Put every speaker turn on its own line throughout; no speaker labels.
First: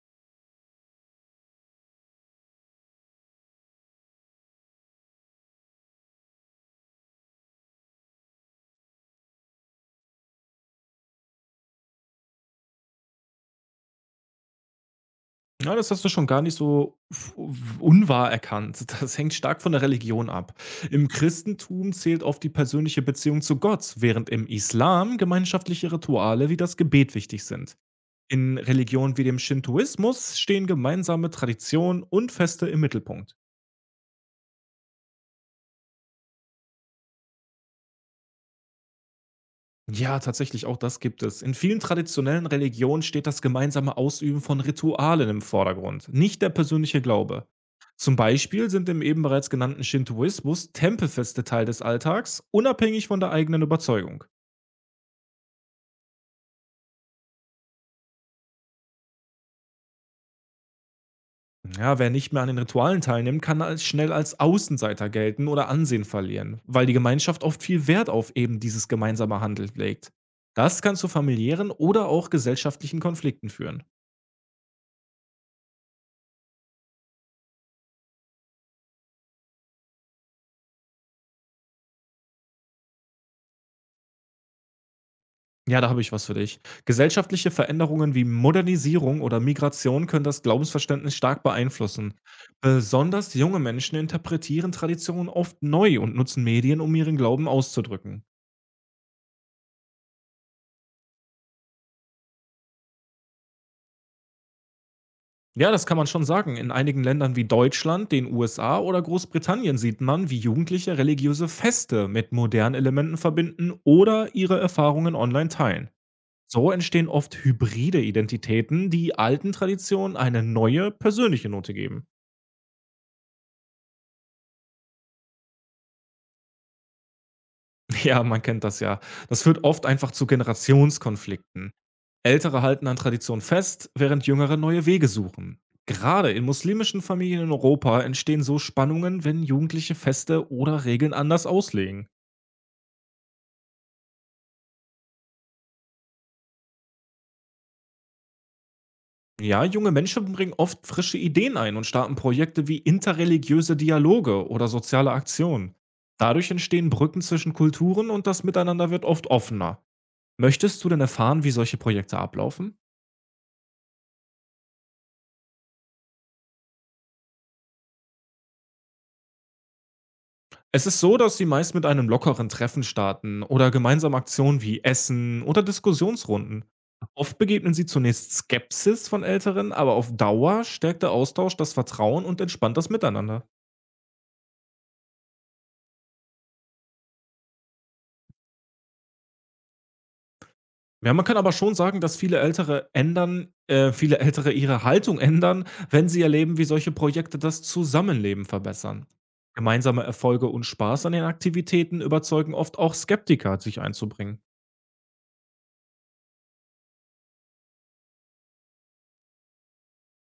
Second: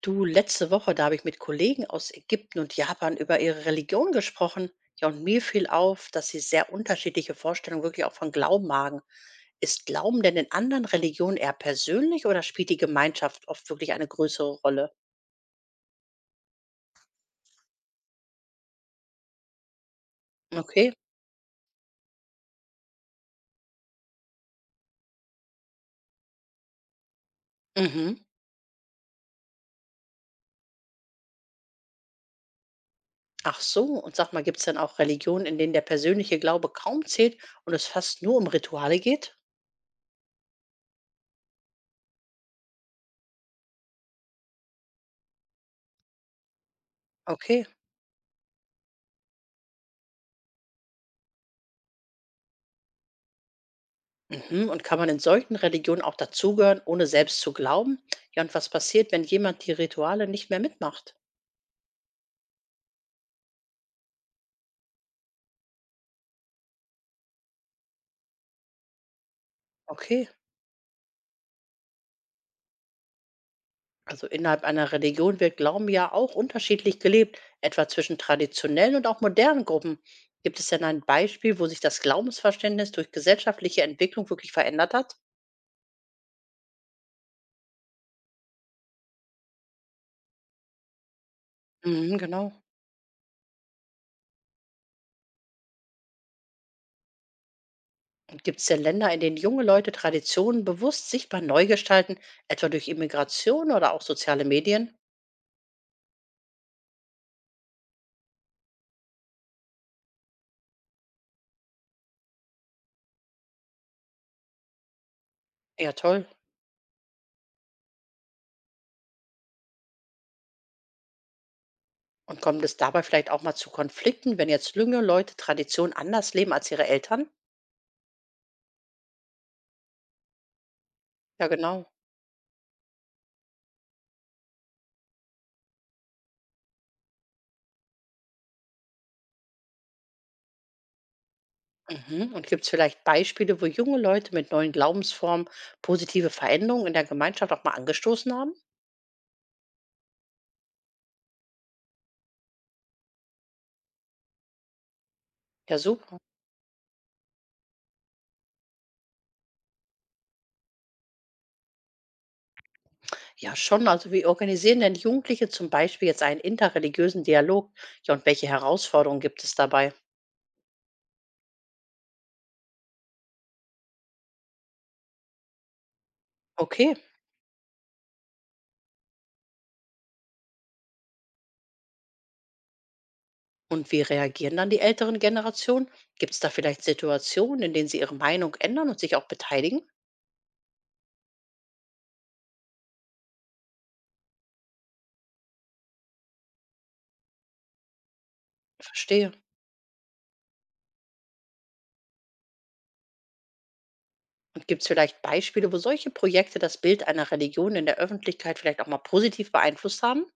Du, letzte Woche, da habe ich mit Kollegen aus Ägypten und Japan über ihre Religion gesprochen. Ja, und mir fiel auf, dass sie sehr unterschiedliche Vorstellungen wirklich auch von Glauben haben. Ist Glauben denn in anderen Religionen eher persönlich oder spielt die Gemeinschaft oft wirklich eine größere Rolle?
Ja, das hast du schon gar nicht so f unwahr erkannt. Das hängt stark von der Religion ab.
Okay.
Im Christentum zählt oft die persönliche Beziehung zu Gott, während im Islam gemeinschaftliche Rituale wie das Gebet wichtig sind.
Mhm.
In Religionen wie dem Shintoismus stehen gemeinsame Traditionen und Feste im Mittelpunkt.
Ach so, und sag mal, gibt es dann auch Religionen, in denen der persönliche Glaube kaum zählt und es fast nur um Rituale geht?
Ja, tatsächlich, auch das gibt es. In vielen traditionellen Religionen steht das gemeinsame Ausüben von Ritualen im Vordergrund, nicht der persönliche Glaube.
Okay.
Zum Beispiel sind im eben bereits genannten Shintoismus Tempelfeste Teil des Alltags, unabhängig von der eigenen Überzeugung.
Mhm. Und kann man in solchen Religionen auch dazugehören, ohne selbst zu glauben? Ja, und was passiert, wenn jemand die Rituale nicht mehr mitmacht?
Ja, wer nicht mehr an den Ritualen teilnimmt, kann als schnell als Außenseiter gelten oder Ansehen verlieren, weil die Gemeinschaft oft viel Wert auf eben dieses gemeinsame Handeln legt.
Okay.
Das kann zu familiären oder auch gesellschaftlichen Konflikten führen.
Also innerhalb einer Religion wird Glauben ja auch unterschiedlich gelebt, etwa zwischen traditionellen und auch modernen Gruppen. Gibt es denn ein Beispiel, wo sich das Glaubensverständnis durch gesellschaftliche Entwicklung wirklich verändert hat?
Ja, da habe ich was für dich. Gesellschaftliche Veränderungen wie Modernisierung oder Migration können das Glaubensverständnis stark beeinflussen.
Mhm, genau.
Besonders junge Menschen interpretieren Traditionen oft neu und nutzen Medien, um ihren Glauben auszudrücken.
Und gibt es denn Länder, in denen junge Leute Traditionen bewusst sichtbar neu gestalten, etwa durch Immigration oder auch soziale Medien?
Ja, das kann man schon sagen. In einigen Ländern wie Deutschland, den USA oder Großbritannien sieht man, wie Jugendliche religiöse Feste mit modernen Elementen verbinden oder ihre Erfahrungen online teilen.
Ja, toll.
So entstehen oft hybride Identitäten, die alten Traditionen eine neue persönliche Note geben.
Und kommt es dabei vielleicht auch mal zu Konflikten, wenn jetzt junge Leute Tradition anders leben als ihre Eltern?
Ja, man kennt das ja. Das führt oft einfach zu
Ja,
Generationskonflikten.
genau.
Ältere halten an Tradition fest, während Jüngere neue Wege suchen. Gerade in muslimischen Familien in Europa entstehen so Spannungen, wenn Jugendliche Feste oder Regeln anders auslegen.
Mhm. Und gibt es vielleicht Beispiele, wo junge Leute mit neuen Glaubensformen positive Veränderungen in der Gemeinschaft auch mal angestoßen haben?
Ja, junge Menschen bringen oft frische Ideen ein und starten Projekte wie interreligiöse Dialoge oder soziale Aktionen.
Ja, super.
Dadurch entstehen Brücken zwischen Kulturen und das Miteinander wird oft offener. Möchtest du denn erfahren, wie solche Projekte ablaufen?
Ja, schon. Also wie organisieren denn Jugendliche zum Beispiel jetzt einen interreligiösen Dialog? Ja, und welche Herausforderungen gibt es dabei?
Es ist so, dass sie meist mit einem lockeren Treffen starten oder gemeinsam Aktionen wie Essen oder Diskussionsrunden.
Okay.
Oft begegnen sie zunächst Skepsis von Älteren, aber auf Dauer stärkt der Austausch das Vertrauen und entspannt das Miteinander.
Und wie reagieren dann die älteren Generationen? Gibt es da vielleicht Situationen, in denen sie ihre Meinung ändern und sich auch beteiligen?
Ja, man kann aber schon sagen, dass viele Ältere ihre Haltung ändern, wenn sie erleben, wie solche Projekte das Zusammenleben verbessern.
Verstehe.
Gemeinsame Erfolge und Spaß an den Aktivitäten überzeugen oft auch Skeptiker, sich einzubringen.
Und gibt es vielleicht Beispiele, wo solche Projekte das Bild einer Religion in der Öffentlichkeit vielleicht auch mal positiv beeinflusst haben?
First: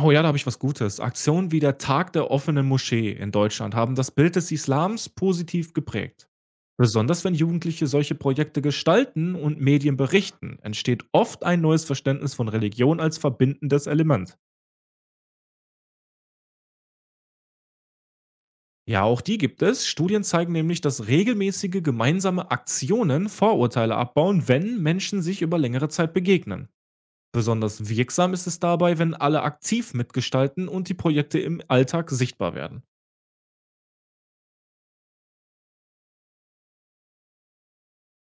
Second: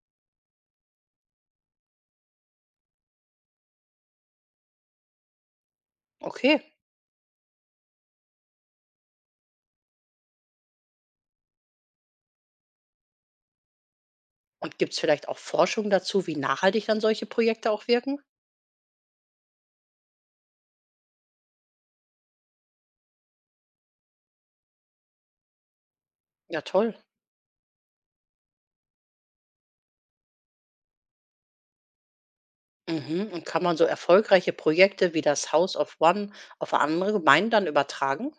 Oh ja, da habe ich was Gutes. Aktionen wie der Tag der offenen Moschee in Deutschland haben das Bild des Islams positiv geprägt.
Okay.
Besonders wenn Jugendliche solche Projekte gestalten und Medien berichten, entsteht oft ein neues Verständnis von Religion als verbindendes Element.
Und gibt es vielleicht auch Forschung dazu, wie nachhaltig dann solche Projekte auch wirken?
Ja, auch die gibt es. Studien zeigen nämlich, dass regelmäßige gemeinsame Aktionen Vorurteile abbauen, wenn Menschen sich über längere Zeit
Ja,
begegnen.
toll.
Besonders wirksam ist es dabei, wenn alle aktiv mitgestalten und die Projekte im Alltag sichtbar werden.
Mhm. Und kann man so erfolgreiche Projekte wie das House of One auf andere Gemeinden dann übertragen?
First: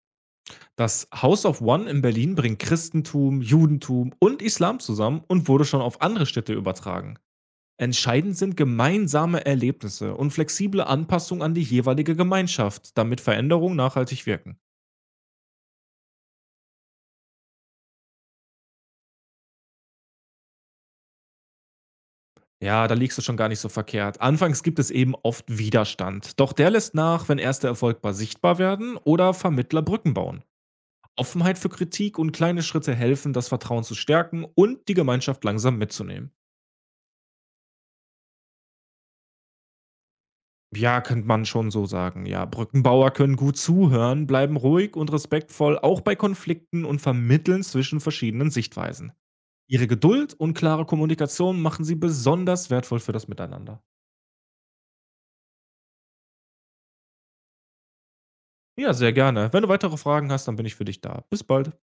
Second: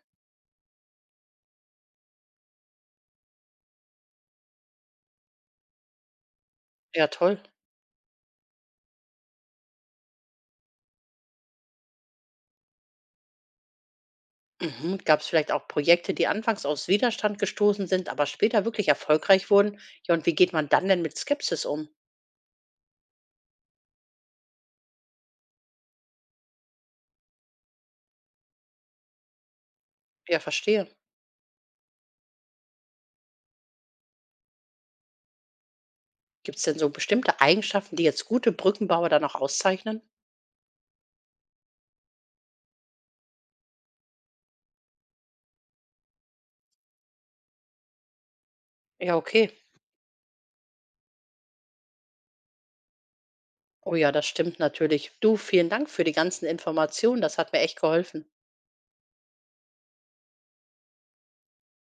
Das House of One in Berlin bringt Christentum, Judentum und Islam zusammen und wurde schon auf andere Städte
Ja,
übertragen.
toll.
Entscheidend sind gemeinsame Erlebnisse und flexible Anpassung an die jeweilige Gemeinschaft, damit Veränderungen nachhaltig wirken.
Mhm. Gab es vielleicht auch Projekte, die anfangs aus Widerstand gestoßen sind, aber später wirklich erfolgreich wurden? Ja, und wie geht man dann denn mit Skepsis um?
Ja, da liegst du schon gar nicht so verkehrt. Anfangs gibt es eben oft Widerstand, doch der lässt nach, wenn erste Erfolgbar sichtbar werden oder Vermittler Brücken
Ja,
bauen.
verstehe.
Offenheit für Kritik und kleine Schritte helfen, das Vertrauen zu stärken und die Gemeinschaft langsam mitzunehmen.
Gibt es denn so bestimmte Eigenschaften, die jetzt gute Brückenbauer dann auch auszeichnen?
Ja, könnte man schon so sagen. Ja, Brückenbauer können gut zuhören, bleiben ruhig und respektvoll, auch bei Konflikten und vermitteln zwischen verschiedenen Sichtweisen.
Ja, okay.
Ihre Geduld und klare Kommunikation machen sie besonders wertvoll für das Miteinander.
Oh ja, das stimmt natürlich. Du, vielen Dank für die ganzen Informationen. Das hat mir echt geholfen.
Ja, sehr gerne. Wenn du weitere Fragen hast, dann bin ich für dich da. Bis bald.